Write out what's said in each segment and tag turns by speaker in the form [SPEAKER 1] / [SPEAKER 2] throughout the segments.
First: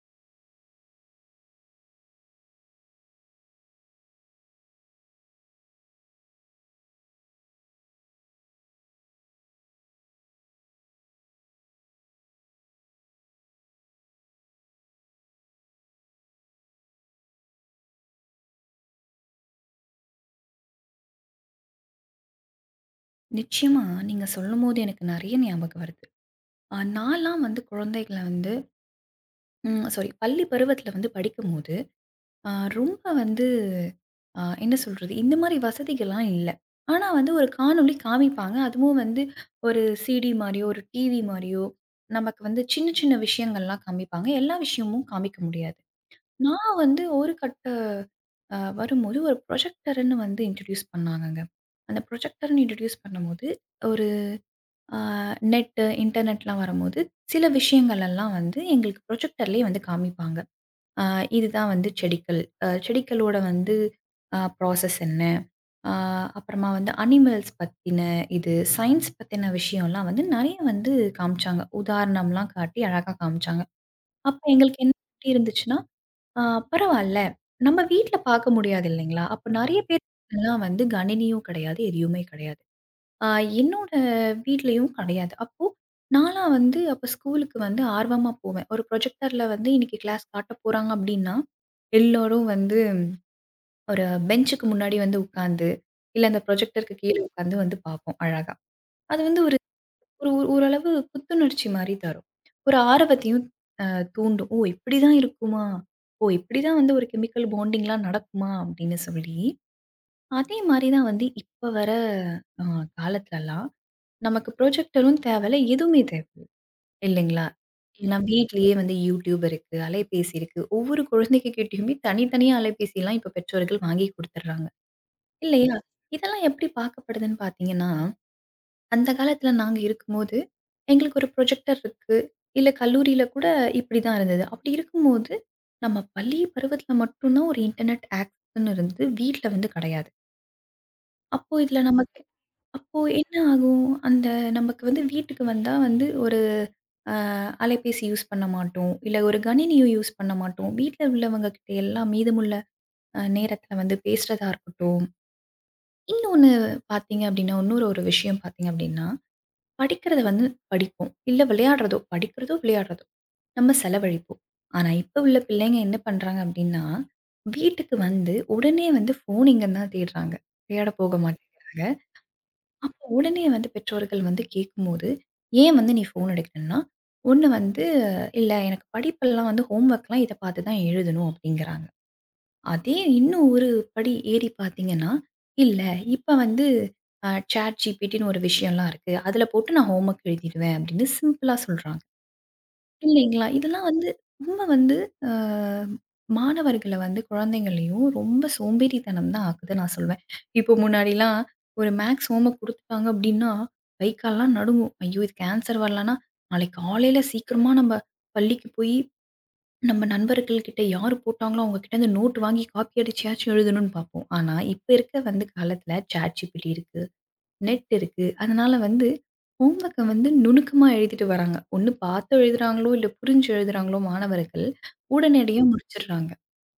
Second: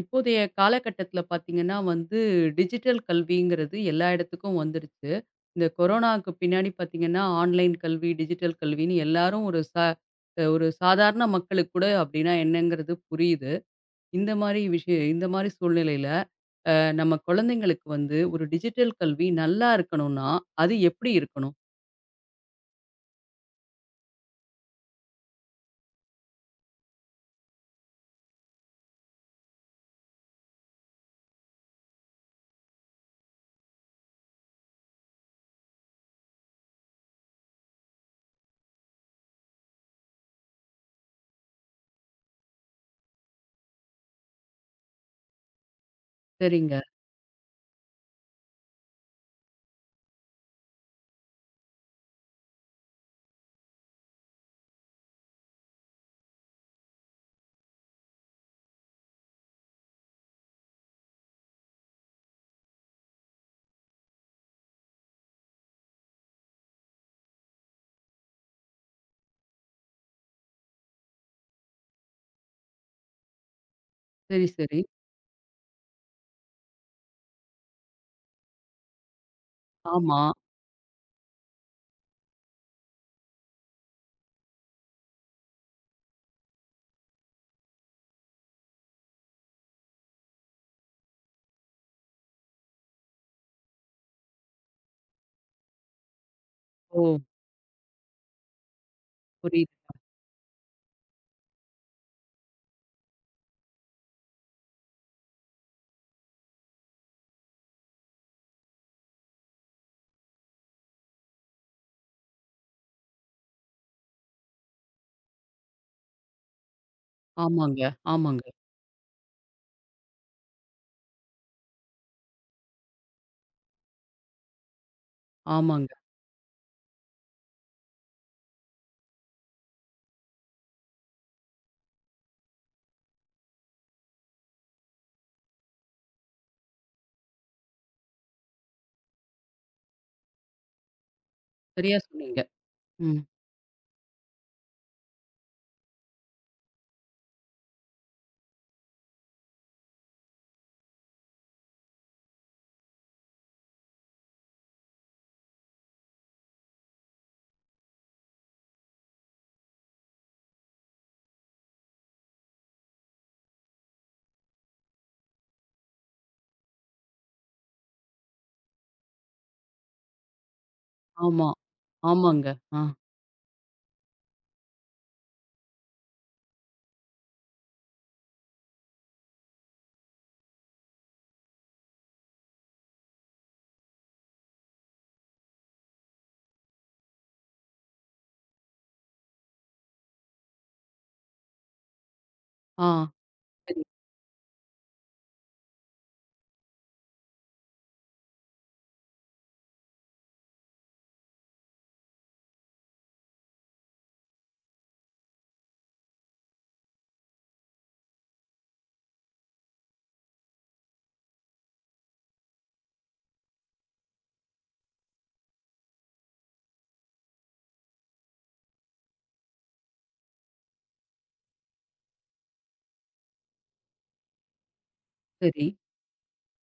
[SPEAKER 1] இப்போதைய காலகட்டத்தில பார்த்தீங்கன்னா வந்து, டிஜிட்டல் கல்விங்கிறது எல்லா இடத்துக்கும் வந்துருச்சு. இந்த கொரோனாவுக்கு பின்னாடி பார்த்தீங்கன்னா, ஆன்லைன் கல்வி, டிஜிட்டல் கல்வின்னு எல்லாரும் ஒரு சாதாரண மக்களுக்கு கூட அப்படின்னா என்னங்கிறது புரியுது. இந்த மாரி விஷயம் இந்த மாரி சூழ்நிலையில, அ நம்ம குழந்தைங்களுக்கு வந்து ஒரு டிஜிட்டல் கல்வி நல்லா இருக்கணும்னா, அது எப்படி இருக்கணும்?
[SPEAKER 2] நிச்சயமா நீங்க சொல்லும்போது எனக்கு நெறைய ஞாபகம் வருது. நான்லாம் வந்து குழந்தைகள வந்து சாரி, பள்ளி பருவத்தில வந்து படிக்கும்போது, அ ரொம்ப வந்து என்ன சொல்றது? இந்த மாரி வசதிகள்லாம் இல்ல. ஆனா வந்து ஒரு காணொளி காமிப்பாங்க. அதுவும் வந்து ஒரு சிடி மாரியோ, ஒரு டிவி மாரியோ, நமக்கு வந்து சின்ன சின்ன விஷயங்கள்லாம் காமிப்பாங்க. எல்லா விஷயமும் காமிக்க முடியாது. நான்
[SPEAKER 1] சரிங்க.
[SPEAKER 2] வந்து ஒரு கட்ட வரும்போது ஒரு ப்ரொஜெக்டர்ன்னு வந்து இன்ட்ரோடியூஸ் பண்ணாங்கங்க. அந்த ப்ரொஜெக்டர்ன்னு இன்ட்ரோடியூஸ் பண்ணும்போது ஒரு ஆ நெட்டு, இன்டர்நெட்லாம் வரும்போது, சில விஷயங்கள் எல்லாம் வந்து எங்களுக்கு ப்ரொஜெக்டர்லேயே வந்து காமிப்பாங்க. ஆ இதுதான் வந்து செடிகள். செடிகளோட வந்து ப்ராசஸ் என்ன? ஆ அப்புறமா வந்து அனிமல்ஸ் பத்தின இது, சயின்ஸ் பத்தின விஷயம்லாம் வந்து நெறைய வந்து காமிச்சாங்க. உதாரணம்லாம் காட்டி அழகா காமிச்சாங்க. அப்ப
[SPEAKER 1] சரி, சரி.
[SPEAKER 2] எங்களுக்கு என்ன எப்படி இருந்துச்சுன்னா, ஆ பரவால்ல. நம்ம வீட்ல பார்க்க முடியாது இல்லைங்களா? அப்ப நெறைய பேர்
[SPEAKER 1] ஆமா.
[SPEAKER 2] எல்லாம் வந்து கணினியும் கிடையாது, எதுவுமே கிடையாது. ஆ என்னோட வீட்லயும் கிடையாது. அப்போ நான்லாம் வந்து அப்ப ஸ்கூலுக்கு வந்து ஆர்வமா போவேன். ஒரு ப்ரொஜெக்டர்ல வந்து இன்னைக்கு கிளாஸ் காட்ட போறாங்க அப்டின்னா, எல்லோரும் வந்து ஒரு பெஞ்சுக்கு முன்னாடி வந்து உட்கார்ந்து, இல்ல அந்த ப்ரொஜெக்டருக்கு
[SPEAKER 1] ஓ!
[SPEAKER 2] கீழ உட்கார்ந்து வந்து பார்ப்போம் அழகா. அது வந்து ஒரு
[SPEAKER 1] புரியுது.
[SPEAKER 2] ஒரு ஒரு- ஓரளவு புத்துணர்ச்சி மாரி தரும். ஒரு ஆர்வத்தையும் தூண்டும். "ஓ! இப்படிதான் இருக்குமா? ஓ! இப்படிதான் வந்து ஒரு கெமிக்கல் பாண்டிங்லாம் நடக்குமா?" அப்படின்னு சொல்லி, அதே மாரி தான் வந்து இப்ப வர அ காலத்துலலாம் நமக்கு ப்ரொஜெக்டரும் தேவையில்ல. எதுவுமே தேவையில்ல. இல்லைங்களா?
[SPEAKER 1] ஆமாங்க,
[SPEAKER 2] ஏன்னா
[SPEAKER 1] ஆமாங்க,
[SPEAKER 2] வீட்லயே வந்து YouTube இருக்கு, அலைபேசி இருக்கு. ஒவ்வொரு குழந்தைங்க கிட்டயுமே தனித்தனியா அலைபேசிலாம் இப்ப பெற்றோர்கள் வாங்கி குடுத்துடுறாங்க. இல்லையா?
[SPEAKER 1] ஆமாங்க.
[SPEAKER 2] இதெல்லாம் எப்படி பார்க்கப்படுதுன்னு பார்த்தீங்கன்னா, அந்த காலத்துல நாங்க இருக்கும்போது, எங்களுக்கு ஒரு ப்ரொஜெக்டர் இருக்கு. இல்ல கல்லூரியில கூட இப்படிதான் இருந்தது. அப்படி இருக்கும்போது, நம்ம பள்ளி பருவத்துல மட்டும் தான் ஒரு இன்டர்நெட் ஆக்சஸ்ன்னு இருந்து வீட்ல வந்து கிடையாது. அப்போ இதுல
[SPEAKER 1] சரியா
[SPEAKER 2] நமக்கு
[SPEAKER 1] சொன்னீங்க.
[SPEAKER 2] அப்போ
[SPEAKER 1] ம்.
[SPEAKER 2] என்ன ஆகும்? அந்த நமக்கு வந்து வீட்டுக்கு வந்தா வந்து ஒரு அ அலைபேசி யூஸ் பண்ண மாட்டோம். இல்ல ஒரு கணினியும் யூஸ் பண்ண மாட்டோம். வீட்ல உள்ளவங்க கிட்ட எல்லாம் மீதமுள்ள நேரத்தில வந்து பேசுறதா இருக்கட்டும். இன்னொன்னு பார்த்தீங்க அப்டின்னா, இன்னொரு ஒரு விஷயம் பார்த்தீங்க அப்டின்னா, படிக்கிறத வந்து படிப்போம். இல்ல விளையாடுறதோ படிக்கிறதோ, விளையாடுறதோ நம்ம செலவழிப்போம். ஆனா, இப்ப உள்ள பிள்ளைங்க என்ன பண்றாங்க அப்டின்னா, வீட்டுக்கு வந்து உடனே வந்து ஃபோன் இங்கன்னு தான் தேடுறாங்க. விளையாட போக
[SPEAKER 1] ஆமா.
[SPEAKER 2] மாட்டேங்கிறாங்க.
[SPEAKER 1] ஆமாங்க. ஆ.
[SPEAKER 2] அப்போ உடனே வந்து பெற்றோர்கள் வந்து கேட்கும்போது, "ஏன் வந்து நீ ஃபோன் எடுக்கலன்னா?" ஒண்ணு வந்து, "இல்ல எனக்கு படிப்பெல்லாம் வந்து ஹோம் ஒர்க்லாம் இத பார்த்து தான் எழுதணும்" அப்படிங்கிறாங்க. அதே இன்னும் ஒரு படி ஏறி பார்த்தீங்கன்னா, "இல்ல இப்ப வந்து Chat GPTன்னு ஒரு விஷயம்லாம் இருக்கு. அதுல போட்டு நான் ஹோம் ஒர்க் எழுதிடுவேன்" அப்படின்னு சிம்பிளா சொல்றாங்க.
[SPEAKER 1] ஆ.
[SPEAKER 2] இல்லைங்களா?
[SPEAKER 1] சரி,
[SPEAKER 2] இதெல்லாம் வந்து ரொம்ப வந்து அ மாணவர்கள வந்து குழந்தைங்களையும் ரொம்ப சோம்பேறித்தனம் தான் ஆக்குதுன்னு நான் சொல்வேன். இப்போ முன்னாடிலாம் ஒரு மேத்ஸ் ஹோம் ஒர்க் குடுத்துட்டாங்க அப்டின்னா, கை கால்லாம் நடுங்கும். ஐயோ! இதுக்கு ஆன்சர் வரலன்னா, நாளைக்கு காலையில சீக்கிரமா நம்ம பள்ளிக்கு போய் நம்ம நண்பர்கள் கிட்ட யார் போட்டாங்களோ அவங்க கிட்ட இருந்து நோட் வாங்கி காப்பி அடிச்சியாச்சும் எழுதணும்னு பார்ப்போம். ஆனா, இப்ப இருக்க வந்து காலத்துல ChatGPT இருக்கு. நெட் இருக்கு. அதனால வந்து ஹோம் ஒர்க்க வந்து நுணுக்கமா எழுதிட்டு வராங்க. ஒண்ணு பார்த்து எழுதுறாங்களோ, இல்ல புரிஞ்சு எழுதுறாங்களோ மாணவர்கள், உடனடியா
[SPEAKER 1] சரி.
[SPEAKER 2] முடிச்சுடுறாங்க.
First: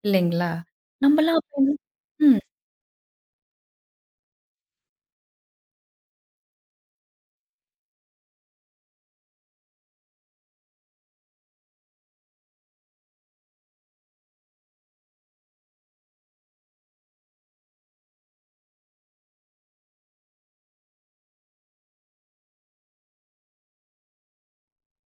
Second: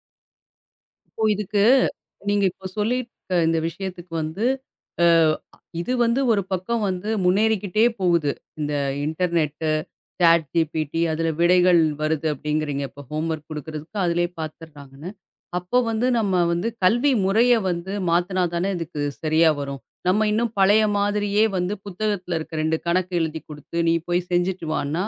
[SPEAKER 2] இல்லைங்களா?
[SPEAKER 1] இப்போ
[SPEAKER 2] நம்மலாம் அப்ப
[SPEAKER 1] இதுக்கு
[SPEAKER 2] வந்து ம்.
[SPEAKER 1] நீங்க இப்போ சொல்லியிருக்க இந்த விஷயத்துக்கு வந்து, அ இது வந்து ஒரு பக்கம் வந்து முன்னேறிக்கிட்டே போகுது. இந்த இன்டர்நெட்டு, சாட் ஜிபிடி அதில விடைகள் வருது அப்படிங்கிறீங்க. இப்போ ஹோம்வொர்க் குடுக்குறதுக்கு அதிலயே பார்த்துடுறாங்கன்னு. அப்போ வந்து நம்ம வந்து கல்வி முறைய வந்து மாத்துனா தானே இதுக்கு சரியா வரும். நம்ம இன்னும் பழைய மாதிரியே வந்து புத்தகத்தில இருக்க 2 கணக்கு எழுதி குடுத்து, "நீ போய் செஞ்சுட்டு வான்னா"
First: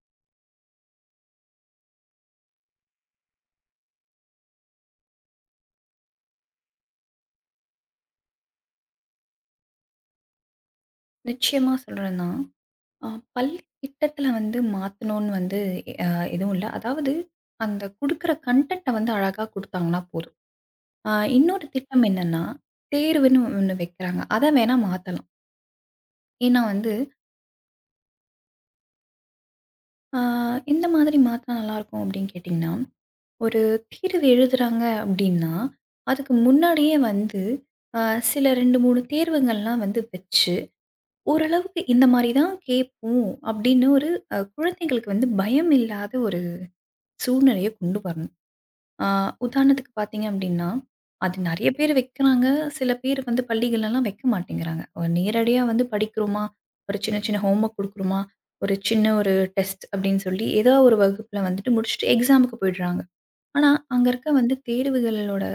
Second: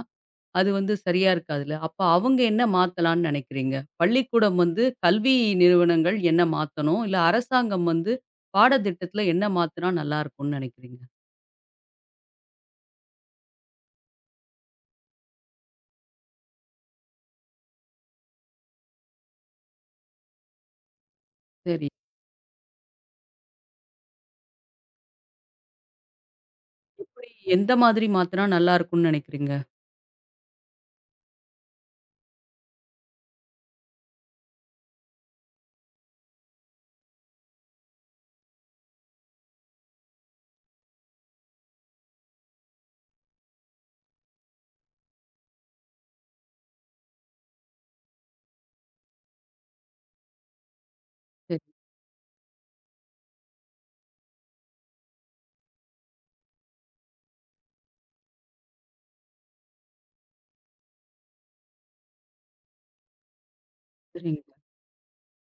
[SPEAKER 1] அது வந்து சரியா இருக்காதுல்ல. அப்ப அவங்க என்ன மாத்தலாம்ன்னு நினைக்கிறீங்க? பள்ளிக்கூடம் வந்து கல்வி நிறுவனங்கள் என்ன மாத்தணும்? இல்ல அரசாங்கம் வந்து பாடத்திட்டத்துல என்ன மாத்துனா நல்லா இருக்கும்ன்னு நினைக்கிறீங்க?
[SPEAKER 2] நிச்சயமா சொல்றேன் தான். அ பள்ளி திட்டத்துல வந்து மாத்தணும்னு வந்து அ எதுவும் இல்ல. அதாவது அந்த குடுக்குற கன்டென்ட்ட வந்து அழகா குடுத்தாங்கன்னா போதும். அ இன்னொரு
[SPEAKER 1] சரி.
[SPEAKER 2] திட்டம் என்னன்னா, தேர்வுன்னு ஒண்ணு வைக்கிறாங்க. அத வேணா மாத்தலாம். ஏன்னா வந்து,
[SPEAKER 1] எப்படி எந்த மாதிரி மாத்துனா நல்லா இருக்கும்ன்னு நினைக்கிறீங்க?
[SPEAKER 2] அ எந்த மாதிரி மாத்துனா நல்லாருக்கும் அப்படின்னு கேட்டீங்கன்னா ஒரு தேர்வு எழுதுறாங்க அப்படின்னா, அதுக்கு முன்னாடியே வந்து அ சில 2, 3 தேர்வுங்கள்லாம் வந்து வச்சு, ஓரளவுக்கு இந்த மாரி தான் கேட்போம் அப்படின்னு ஒரு குழந்தைகளுக்கு வந்து பயம் இல்லாத ஒரு சூழ்நிலைய கொண்டு வரணும். அ உதாரணத்துக்கு பார்த்தீங்க அப்படின்னா, அது
[SPEAKER 1] சரி,
[SPEAKER 2] நெறைய பேர் வைக்கிறாங்க. சில பேர் வந்து பள்ளிகள்லலாம் வைக்க மாட்டேங்கிறாங்க. ஒரு நேரடியா வந்து படிக்கிறோமா, ஒரு சின்ன சின்ன ஹோம் ஒர்க் குடுக்குறோமா, ஒரு சின்ன ஒரு டெஸ்ட் அப்படின்னு சொல்லி ஏதோ ஒரு வகுப்புல வந்துட்டு முடிச்சுட்டு எக்ஸாமுக்கு போயிடுறாங்க. ஆனா, அங்க இருக்க
[SPEAKER 1] சரிங்க.
[SPEAKER 2] வந்து தேர்வுகளோட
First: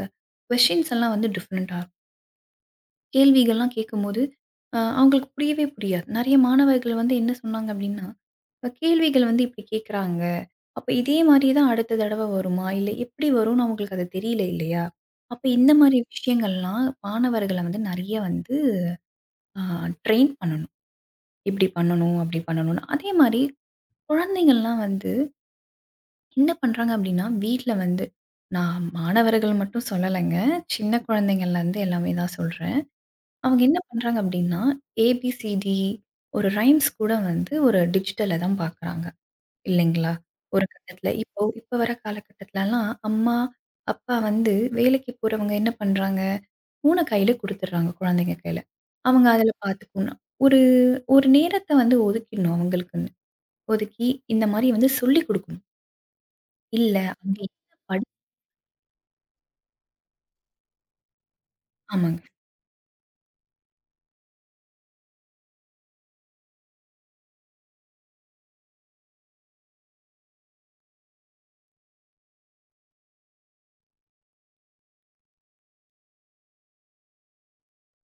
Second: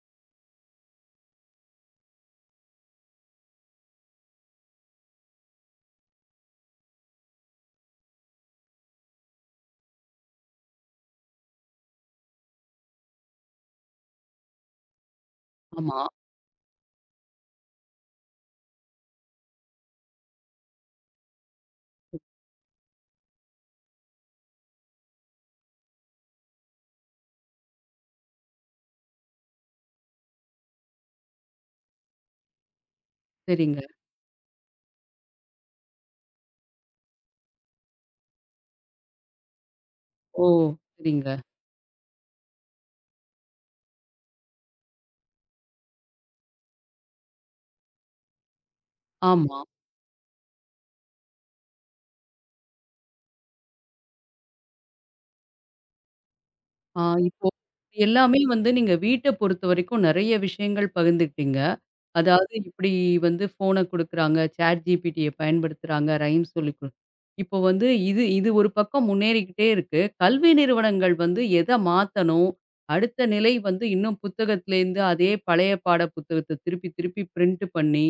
[SPEAKER 2] கொஸ்டின்ஸ் எல்லாம் வந்து டிஃபரெண்ட்டா இருக்கும். கேள்விகள்லாம் கேட்கும்போது, அவங்களுக்கு புரியவே புரியாது. நெறைய மாணவர்கள் வந்து என்ன சொன்னாங்க அப்டின்னா, "இப்ப கேள்விகள் வந்து இப்டி கேட்குறாங்க. அப்ப இதே மாரி தான் அடுத்த தடவ வருமா? இல்ல எப்டி வரும்னு அவங்களுக்கு அது தெரியல இல்லையா?" அப்ப இந்த மாரி
[SPEAKER 1] ஆமா.
[SPEAKER 2] விஷயங்கள்லாம் மாணவர்கள வந்து நெறைய வந்து அ ட்ரெயின் பண்ணணும். இப்டி பண்ணணும், அப்டி பண்ணணும்னு. அதே மாரி குழந்தைங்கள்லாம் வந்து என்ன பண்றாங்க அப்படின்னா, வீட்ல வந்து நான் மாணவர்கள் மட்டும் சொல்லலைங்க. சின்ன குழந்தைங்கள்லருந்து எல்லாமே தான் சொல்றேன். அவங்க என்ன
[SPEAKER 1] சரிங்க.
[SPEAKER 2] பண்றாங்க அப்படின்னா, ஏபிசிடி ஒரு ரைம்ஸ் கூட வந்து ஒரு டிஜிட்டல்ல தான் பார்க்குறாங்க. இல்லைங்களா?
[SPEAKER 1] ஓ!
[SPEAKER 2] ஒரு கட்டத்தில
[SPEAKER 1] சரிங்க.
[SPEAKER 2] இப்போ இப்போ வர காலகட்டத்திலலாம் அம்மா, அப்பா வந்து வேலைக்கு போறவங்க என்ன பண்றாங்க, ஃபோன கையில குடுத்துடுறாங்க குழந்தைங்க கையில. அவங்க அதில
[SPEAKER 1] ஆமா.
[SPEAKER 2] பார்த்துக்கணும். ஒரு ஒரு நேரத்த வந்து ஒதுக்கிடணும் அவங்களுக்குன்னு. ஒதுக்கி இந்த மாரி வந்து சொல்லிக் குடுக்கணும். இல்ல
[SPEAKER 1] ஆ.
[SPEAKER 2] அங்க
[SPEAKER 1] இப்போ
[SPEAKER 2] என்ன படி
[SPEAKER 1] எல்லாமே வந்து நீங்க வீட்ட பொறுத்தவரைக்கும் நெறைய விஷயங்கள் பகிர்ந்துக்கிட்டீங்க.
[SPEAKER 2] ஆமாங்க.
[SPEAKER 1] அதாவது இப்டி வந்து ஃபோன குடுக்குறாங்க, Chat GPTய பயன்படுத்துறாங்க, ரைம்ஸ் சொல்லிக் குடு இப்போ வந்து இது இது ஒரு பக்கம் முன்னேறிக்கிட்டே இருக்கு. கல்வி நிறுவனங்கள் வந்து எத மாத்தணும்? அடுத்த நிலை வந்து இன்னும் புத்தகத்திலேருந்து அதே பழைய பாட புத்தகத்த திருப்பி திருப்பி பிரிண்ட் பண்ணி,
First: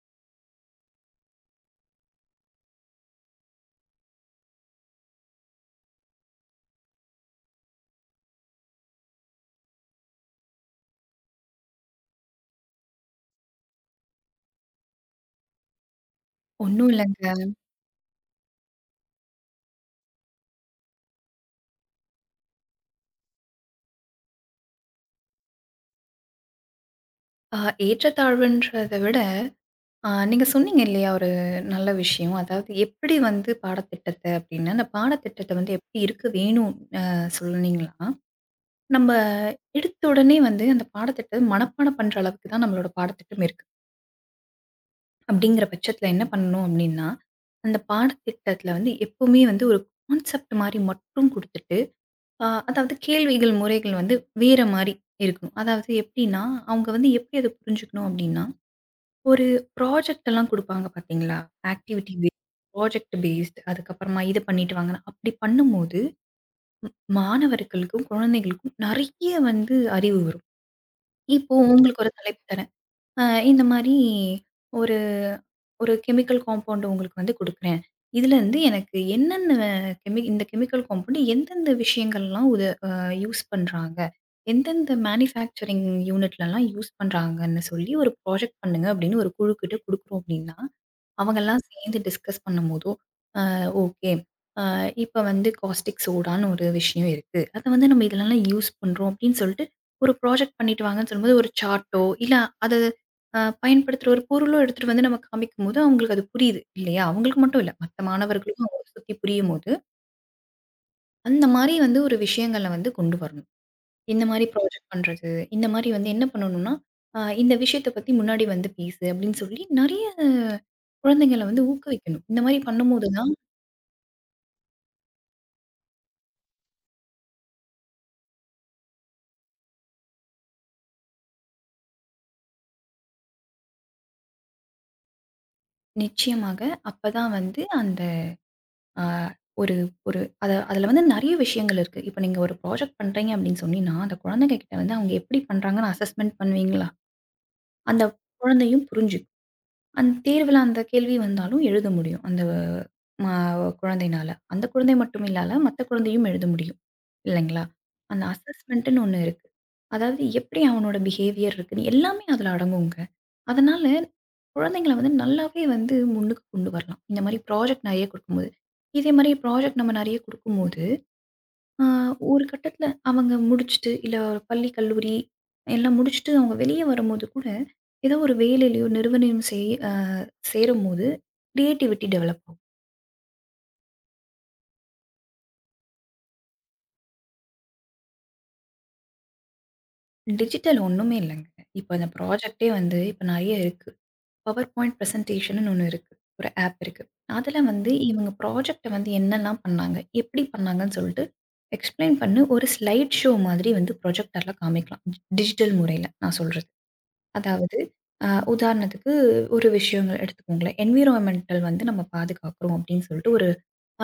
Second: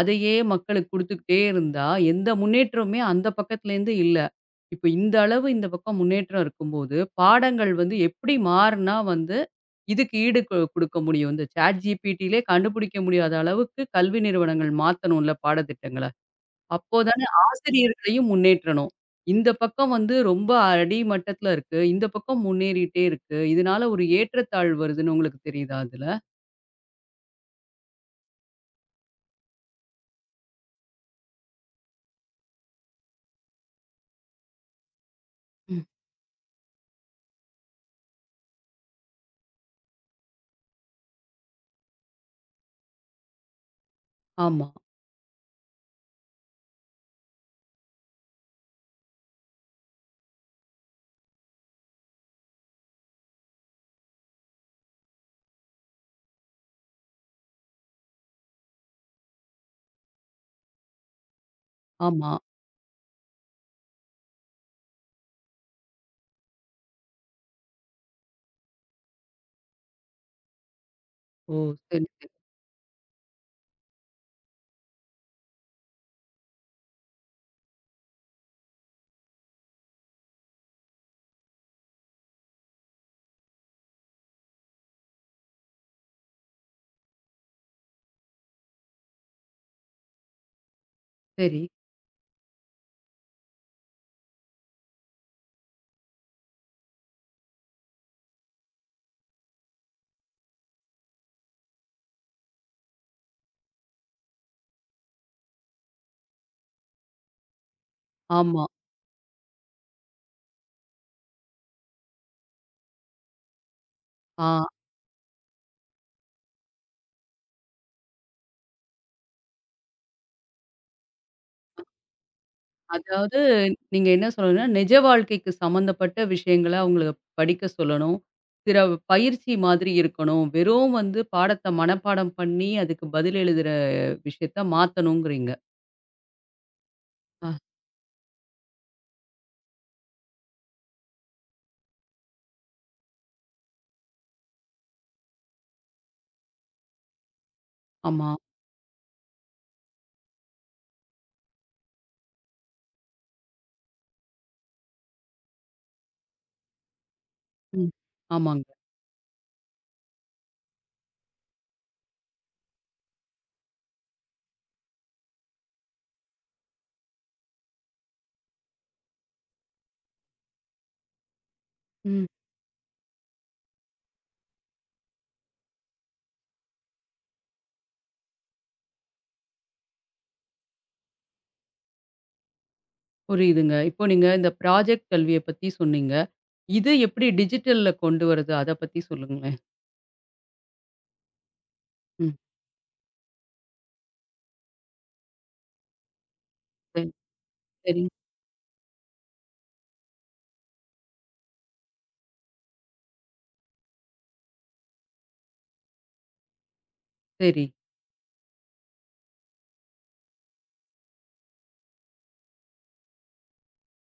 [SPEAKER 1] அதையே மக்களுக்கு குடுத்துக்கிட்டே இருந்தா, எந்த முன்னேற்றமுமே அந்த பக்கத்துலேருந்து இல்ல. இப்ப இந்த அளவு இந்த பக்கம் முன்னேற்றம் இருக்கும்போது, பாடங்கள் வந்து எப்படி மாறுனா வந்து, இதுக்கு ஈடு கு குடுக்க முடியும்? இந்த சாட் ஜிபிடிலே கண்டுபிடிக்க முடியாத அளவுக்கு கல்வி நிறுவனங்கள் மாத்தணும்ல பாடத்திட்டங்கள.
[SPEAKER 2] ஒண்ணும்
[SPEAKER 1] அப்போதானே
[SPEAKER 2] இல்லங்க.
[SPEAKER 1] ஆசிரியர்களையும் முன்னேற்றணும். இந்த பக்கம் வந்து ரொம்ப அடி மட்டத்துல இருக்கு. இந்த பக்கம் முன்னேறிட்டே இருக்கு. இதனால ஒரு ஏற்றத்தாழ்வு வருதுன்னு உங்களுக்கு தெரியுதா அதுல?
[SPEAKER 2] அ ஏற்றத்தாழ்வுன்றத விட, நீங்க சொன்னீங்க இல்லையா? ஒரு நல்ல விஷயம். அதாவது எப்படி வந்து பாடத்திட்டத்த அப்டின்னு, அந்த பாடத்திட்டத்த வந்து
[SPEAKER 1] ம்.
[SPEAKER 2] எப்படி இருக்க வேணும் அ சொன்னீங்கன்னா, நம்ம எடுத்த உடனே வந்து அந்த பாடத்திட்ட மனப்பாடம் பண்ற அளவுக்கு தான் நம்மளோட பாடத்திட்டம் இருக்கு.
[SPEAKER 1] ஆமா,
[SPEAKER 2] அப்படிங்கிற பட்சத்துல என்ன பண்ணணும் அப்படின்னா, அந்த பாடத்திட்டத்துல வந்து எப்பவுமே வந்து ஒரு கான்செப்ட் மாரி மட்டும் குடுத்துட்டு, அ அதாவது கேள்விகள், முறைகள் வந்து வேற மாரி இருக்கணும். அதாவது எப்படின்னா, அவங்க வந்து எப்படி அத புரிஞ்சுக்கணும் அப்படின்னா, ஒரு ப்ராஜெக்ட் எல்லாம் குடுப்பாங்க பார்த்தீங்களா? ஆக்டிவிட்டி
[SPEAKER 1] ஆமா.
[SPEAKER 2] பேஸ்ட், ப்ராஜெக்ட் பேஸ்ட் அதுக்கப்புறமா இத பண்ணிட்டு வாங்கன்னு. அப்படி பண்ணும்போது, மாணவர்களுக்கும், குழந்தைகளுக்கும் நெறைய வந்து அறிவு வரும்.
[SPEAKER 1] ஓ!
[SPEAKER 2] இப்போ உங்களுக்கு
[SPEAKER 1] சரி,
[SPEAKER 2] ஒரு
[SPEAKER 1] சரி.
[SPEAKER 2] தலைப்பு தரேன். அ இந்த மாரி ஒரு ஒரு கெமிக்கல் காம்பவுண்ட் உங்களுக்கு வந்து குடுக்குறேன். இதுலருந்து எனக்கு என்னென்ன இந்த கெமிக்கல் காம்பவுண்ட் எந்தெந்த விஷயங்கள்லாம் உத அ யூஸ் பண்றாங்க? எந்தெந்த மேனுஃபேக்சரிங் யூனிட்லலாம் யூஸ் பண்றாங்கன்னு சொல்லி ஒரு ப்ராஜெக்ட் பண்ணுங்க அப்படின்னு ஒரு குழுக்கிட்ட குடுக்குறோம் அப்படின்னா,
[SPEAKER 1] சரி.
[SPEAKER 2] அவங்கலாம் சேர்ந்து டிஸ்கஸ் பண்ணும்போதோ, ஓகே. அ இப்ப வந்து காஸ்டிக் சோடான்னு ஒரு விஷயம் இருக்கு. அத வந்து நம்ம இதுலலாம் யூஸ் பண்றோம் அப்படின்னு சொல்லிட்டு, ஒரு ப்ராஜெக்ட் பண்ணிட்டு வாங்கன்னு சொல்லும்போது, ஒரு சார்ட்டோ, இல்ல அது பயன்படுத்துற ஒரு பொருளோ எடுத்துட்டு வந்து நம்ம காமிக்கும்போது, அவங்களுக்கு அது புரியுது இல்லையா? அவங்களுக்கு மட்டும் இல்ல. மத்த
[SPEAKER 1] ஆமா.
[SPEAKER 2] மாணவர்களுக்கும் அவங்கள சுத்தி புரியும்போது, அந்த மாரி வந்து ஒரு விஷயங்கள வந்து கொண்டு வரணும். இந்த மாரி
[SPEAKER 1] ஆ.
[SPEAKER 2] ப்ராஜெக்ட் பண்றது, இந்த மாரி வந்து என்ன பண்ணணும்னா, இந்த விஷயத்த பத்தி முன்னாடி வந்து பேசு அப்படின்னு சொல்லி, நெறைய குழந்தைங்கள வந்து ஊக்குவிக்கணும். இந்த மாரி பண்ணும்போது தான்
[SPEAKER 1] அதாவது நீங்க என்ன சொல்லணும்னா, நிஜ வாழ்க்கைக்கு சம்மந்தப்பட்ட விஷயங்கள அவங்கள படிக்க சொல்லணும். சில பயிற்சி மாதிரி இருக்கணும். வெறும் வந்து பாடத்த மனப்பாடம் பண்ணி, அதுக்கு பதில் எழுதுற விஷயத்த மாத்தணுங்கிறீங்க.
[SPEAKER 2] நிச்சயமாக. அப்பதான்
[SPEAKER 1] ஆ.
[SPEAKER 2] வந்து அந்த அ ஒரு ஒரு அதுல வந்து நெறைய விஷயங்கள் இருக்கு. இப்ப நீங்க ஒரு ப்ராஜெக்ட் பண்றீங்க அப்படின்னு சொன்னீங்கன்னா, அந்த குழந்தைங்க கிட்ட வந்து அவங்க எப்படி பண்றாங்கன்னு அசஸ்மென்ட் பண்ணுவீங்களா? அந்த
[SPEAKER 1] ஆமா.
[SPEAKER 2] குழந்தையும் புரிஞ்சுக்கும். அந்த தேர்வுல அந்த கேள்வி வந்தாலும் எழுத முடியும். அந்த மா குழந்தைனால. அந்த குழந்தை மட்டும் இல்லால மத்த குழந்தையும் எழுத முடியும். இல்லைங்களா?
[SPEAKER 1] ம்.
[SPEAKER 2] அந்த
[SPEAKER 1] ஆமாங்க.
[SPEAKER 2] அசஸ்மென்ட்ன்னு ஒண்ணு இருக்கு. அதாவது எப்படி அவனோட பிஹேவியர் இருக்குன்னு எல்லாமே அதுல அடங்குங்க. அதனால குழந்தைங்கள வந்து நல்லாவே வந்து முன்னுக்கு கொண்டு வரலாம். இந்த மாரி ப்ராஜெக்ட் நெறைய குடுக்கும்போது. இதே மாரி ப்ராஜெக்ட் நம்ம நெறைய குடுக்கும்போது ஆ
[SPEAKER 1] ம்.
[SPEAKER 2] ஒரு கட்டத்தில அவங்க முடிச்சுட்டு, இல்ல பள்ளி, கல்லூரி எல்லாம் முடிச்சுட்டு அவங்க வெளிய வரும்போது கூட, ஏதோ ஒரு வேலையிலயோ, நிறுவனம் செய் அ சேரும்போது கிரியேட்டிவிட்டி டெவலப் ஆகும்.
[SPEAKER 1] புரியுதுங்க. இப்போ நீங்க இந்த ப்ராஜெக்ட் கல்விய பத்தி சொன்னீங்க. இது எப்படி டிஜிட்டல்ல கொண்டு வருது? அத பத்தி சொல்லுங்களேன்.
[SPEAKER 2] டிஜிட்டல் ஒண்ணுமே இல்லங்க. இப்ப அந்த
[SPEAKER 1] ம்.
[SPEAKER 2] ப்ராஜெக்ட்டே வந்து இப்ப நெறைய இருக்கு. பவர்பாயிண்ட் பிரசன்டேஷன்னு ஒண்ணு இருக்கு. ஒரு ஆப் இருக்கு.
[SPEAKER 1] சரி.
[SPEAKER 2] அதுல வந்து
[SPEAKER 1] சரி,
[SPEAKER 2] இவங்க ப்ராஜெக்ட்ட வந்து என்னலாம் பண்ணாங்க? எப்படி பண்ணாங்கன்னு சொல்லிட்டு எக்ஸ்ப்ளைன் பண்ணி ஒரு ஸ்லைட் ஷோ மாதிரி வந்து ப்ரொஜெக்டர்ல காமிக்கலாம். டிஜிட்டல் முறையில நான் சொல்றது.
[SPEAKER 1] சரி.
[SPEAKER 2] அதாவது அ உதாரணத்துக்கு ஒரு விஷயங்கள் எடுத்துக்கோங்களேன். என்விரான்மென்டல் வந்து நம்ம பாதுகாக்கிறோம் அப்படின்னு சொல்லிட்டு ஒரு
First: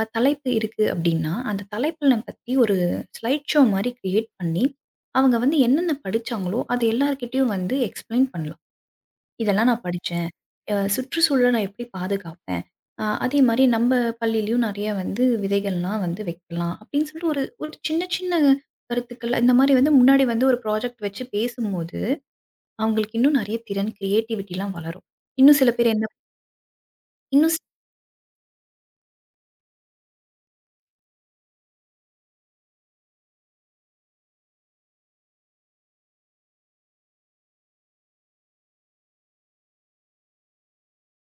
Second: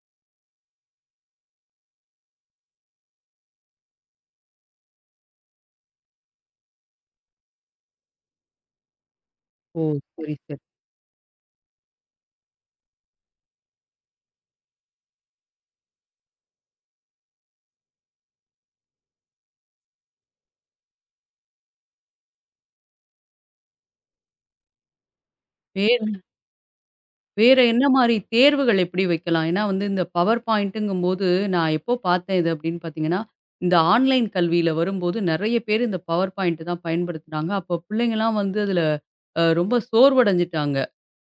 [SPEAKER 2] தலைப்பு இருக்கு அப்படின்னா, அந்த தலைப்புல பத்தி ஒரு ஸ்லைட் ஷோ மாரி கிரியேட் பண்ணி, அவங்க வந்து என்னென்ன படிச்சாங்களோ, அது எல்லார்கிட்டயும் வந்து எக்ஸ்ப்ளைன் பண்ணலாம். இதெல்லாம்
[SPEAKER 1] ஓ!
[SPEAKER 2] நான் படிச்சேன்.
[SPEAKER 1] சரி, சரி.
[SPEAKER 2] சுற்றுச்சூழல நான் எப்படி பாதுகாப்பேன். அதே மாரி நம்ம பள்ளியிலயும் நெறைய வந்து விதைகள்லாம் வந்து வைக்கலாம். அப்படின்னு சொல்லிட்டு ஒரு ஒரு சின்ன சின்ன கருத்துக்கள் இந்த மாரி வந்து முன்னாடி வந்து ஒரு ப்ராஜெக்ட் வச்சு பேசும்போது அவங்களுக்கு இன்னும் நெறைய திறன், கிரியேட்டிவிட்டிலாம் வளரும். இன்னும் சில பேர் என்ன
[SPEAKER 1] வேற
[SPEAKER 2] இன்னும்
[SPEAKER 1] வேற என்ன மாரி தேர்வுகள் எப்படி வைக்கலாம்? ஏன்னா வந்து இந்த பவர் பாயிண்ட்டுங்கும்போது, நான் எப்போ பார்த்தேன் இது அப்படின்னு பார்த்தீங்கன்னா, இந்த ஆன்லைன் கல்வியில வரும்போது நெறைய பேரு இந்த பவர் பாயிண்ட் தான் பயன்படுத்துனாங்க. அப்போ பிள்ளைங்கலாம் வந்து அதில ரொம்ப சோர்வடைஞ்சுட்டாங்க.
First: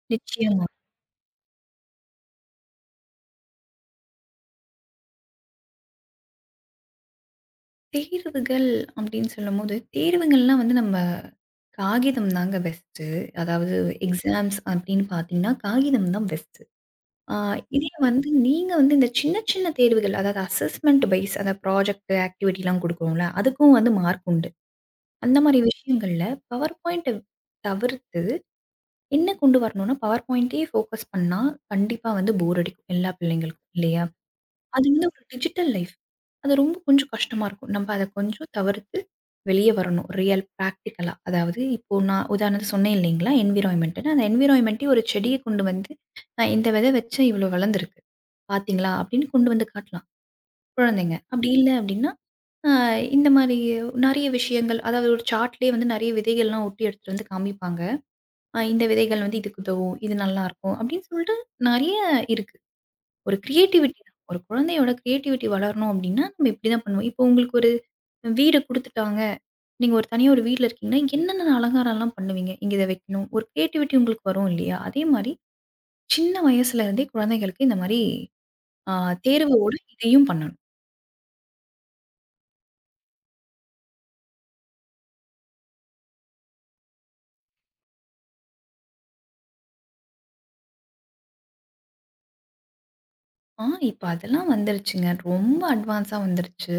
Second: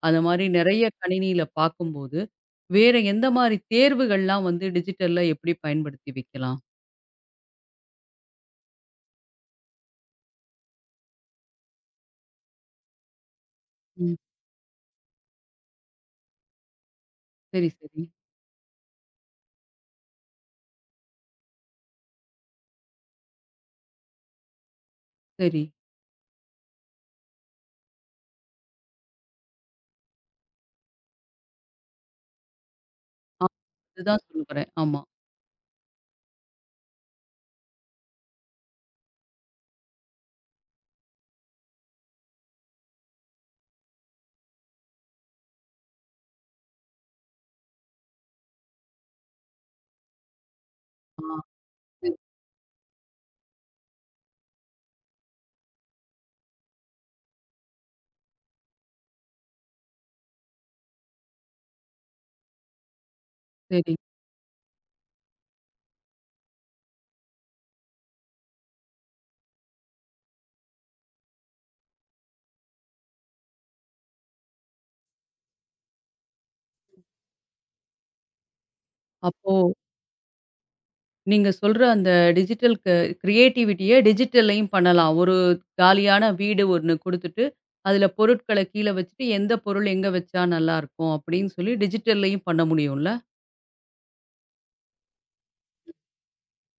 [SPEAKER 1] அந்த மாரி
[SPEAKER 2] நிச்சயமா.
[SPEAKER 1] நெறைய கணினியில பார்க்கும்போது, வேற எந்த மாரி தேர்வுகள்லாம் வந்து டிஜிட்டல்ல எப்படி பயன்படுத்தி வைக்கலாம்?
[SPEAKER 2] தேர்வுகள் அப்படின்னு சொல்லும்போது, தேர்வுகள்லாம் வந்து நம்ம காகிதம் தாங்க பெஸ்ட்டு. அதாவது
[SPEAKER 1] ம்.
[SPEAKER 2] எக்ஸாம்ஸ் அப்படின்னு பார்த்தீங்கன்னா, காகிதம் தான் பெஸ்ட்டு. ஆ
[SPEAKER 1] சரி,
[SPEAKER 2] இதே
[SPEAKER 1] சரி,
[SPEAKER 2] வந்து நீங்க வந்து இந்த சின்ன சின்ன தேர்வுகள், அதாவது அசஸ்மென்ட் பெய்ஸ் அதாவது ப்ராஜெக்ட் ஆக்டிவிட்டிலாம் குடுக்குறோம்ல, அதுக்கும் வந்து மார்க் உண்டு. அந்த மாரி
[SPEAKER 1] சரி.
[SPEAKER 2] விஷயங்கள்ல பவர் பாயிண்ட்ட தவிர்த்து என்ன கொண்டு வரணும்னா, பவர் பாயிண்டயே ஃபோக்கஸ் பண்ணா கண்டிப்பா வந்து போர் அடிக்கும் எல்லா
[SPEAKER 1] ஆ,
[SPEAKER 2] பிள்ளைங்களுக்கும் இல்லையா?
[SPEAKER 1] அதுதான் சொல்லுகிறேன்.
[SPEAKER 2] அது
[SPEAKER 1] ஆமா.
[SPEAKER 2] வந்து ஒரு டிஜிட்டல் லைஃப். அது ரொம்ப கொஞ்சம் கஷ்டமா இருக்கும். நம்ப அத கொஞ்சம் தவிர்த்து வெளிய வரணும். ரியல் பிராக்டிகலா. அதாவது இப்போ நான் உதாரணத்துக்கு சொன்னேன் இல்லைங்களா? என்விரான்மென்ட்ன்னு. அந்த என்விரான்மென்ட்டே ஒரு செடிய கொண்டு வந்து, நான் இந்த விதை வச்சேன் இவ்வளோ வளர்ந்துருக்கு. பார்த்தீங்களா? அப்படின்னு கொண்டு வந்து காட்டலாம். குழந்தைங்க.
[SPEAKER 1] ஆ.
[SPEAKER 2] அப்படி இல்ல
[SPEAKER 1] சரி,
[SPEAKER 2] அப்படின்னா, அ இந்த மாரி நெறைய விஷயங்கள் அதாவது ஒரு சார்ட்லயே வந்து நெறைய விதைகள்லாம் ஒட்டி எடுத்துட்டு வந்து காமிப்பாங்க. இந்த விதைகள் வந்து இதுக்கு உதவும். இது நல்லாருக்கும். அப்படின்னு சொல்லிட்டு நெறைய இருக்கு. ஒரு
[SPEAKER 1] சரி.
[SPEAKER 2] கிரியேட்டிவிட்டி தான். ஒரு குழந்தையோட கிரியேட்டிவிட்டி வளரணும் அப்படின்னா, நம்ம இப்படிதான் பண்ணுவோம். இப்போ உங்களுக்கு ஒரு வீடு குடுத்துட்டாங்க. நீங்க ஒரு தனியா ஒரு வீட்ல இருக்கீங்கன்னா, என்னென்ன அலங்காரம்லாம் பண்ணுவீங்க? இங்க இத வைக்கணும். ஒரு கிரியேட்டிவிட்டி உங்களுக்கு வரும் இல்லையா? அதே மாரி சின்ன வயசுல இருந்தே குழந்தைகளுக்கு இந்த மாரி ஆ
[SPEAKER 1] அப்போ
[SPEAKER 2] தேர்வோட இதையும் பண்ணணும்.
[SPEAKER 1] நீங்க சொல்ற அந்த டிஜிட்டல் க கிரியேட்டிவிட்டிய டிஜிட்டல்லயும் பண்ணலாம். ஒரு காலியான வீடு ஒண்ணு குடுத்துட்டு, அதுல பொருட்கள கீழ வச்சுட்டு, எந்த பொருள் எங்க வச்சா நல்லாருக்கும் அப்படின்னு சொல்லி டிஜிட்டல்லயும் பண்ண முடியும்ல?
[SPEAKER 2] ஆ இப்ப அதெல்லாம் வந்துருச்சுங்க. ரொம்ப அட்வான்ஸா வந்துருச்சு.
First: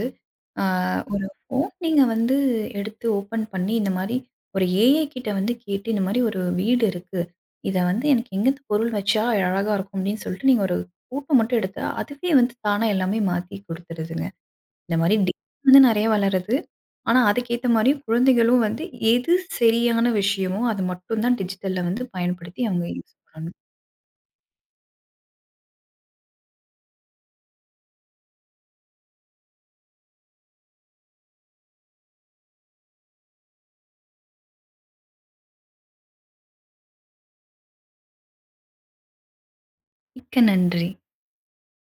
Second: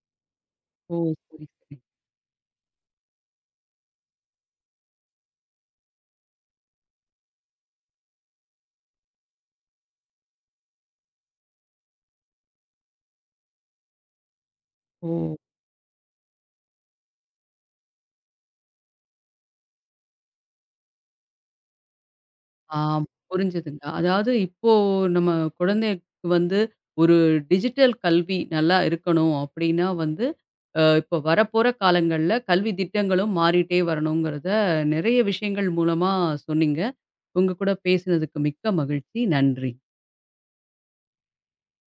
[SPEAKER 2] ஆ
[SPEAKER 1] ஓ!
[SPEAKER 2] ஒரு
[SPEAKER 1] சரி,
[SPEAKER 2] ஃபோன்
[SPEAKER 1] சரி.
[SPEAKER 2] நீங்க வந்து எடுத்து ஓப்பன் பண்ணி, இந்த மாரி ஒரு ஏஐ கிட்ட வந்து கேட்டு, இந்த மாரி ஒரு வீடு இருக்கு. இத வந்து எனக்கு எங்கேருந்து பொருள் வச்சா அழகா இருக்கும் அப்படின்னு சொல்லிட்டு, நீங்க ஒரு ஃபோட்டோ மட்டும் எடுத்தா, அதுவே வந்து தானா எல்லாமே மாத்தி குடுத்துருதுங்க. இந்த
[SPEAKER 1] ஓ!
[SPEAKER 2] மாரி வந்து நெறைய வளருது. ஆனா, அதுக்கேத்த மாரியும் குழந்தைகளும் வந்து எது சரியான விஷயமோ, அது மட்டும் தான் டிஜிட்டல்ல வந்து பயன்படுத்தி
[SPEAKER 1] ஆ,
[SPEAKER 2] அவங்க யூஸ் பண்ணணும்.
[SPEAKER 1] புரிஞ்சுதுங்க. அதாவது இப்போ நம்ம குழந்தைக்கு வந்து ஒரு டிஜிட்டல் கல்வி நல்லா இருக்கணும் அப்படின்னா வந்து, இப்போ வரப்போற காலங்கள்ல கல்வி திட்டங்களும் மாறிட்டே வரணுங்கிறத நெறைய விஷயங்கள் மூலமா சொன்னீங்க. உங்க கூட பேசினதுக்கு மிக்க மகிழ்ச்சி. நன்றி.
[SPEAKER 2] மிக்க நன்றி.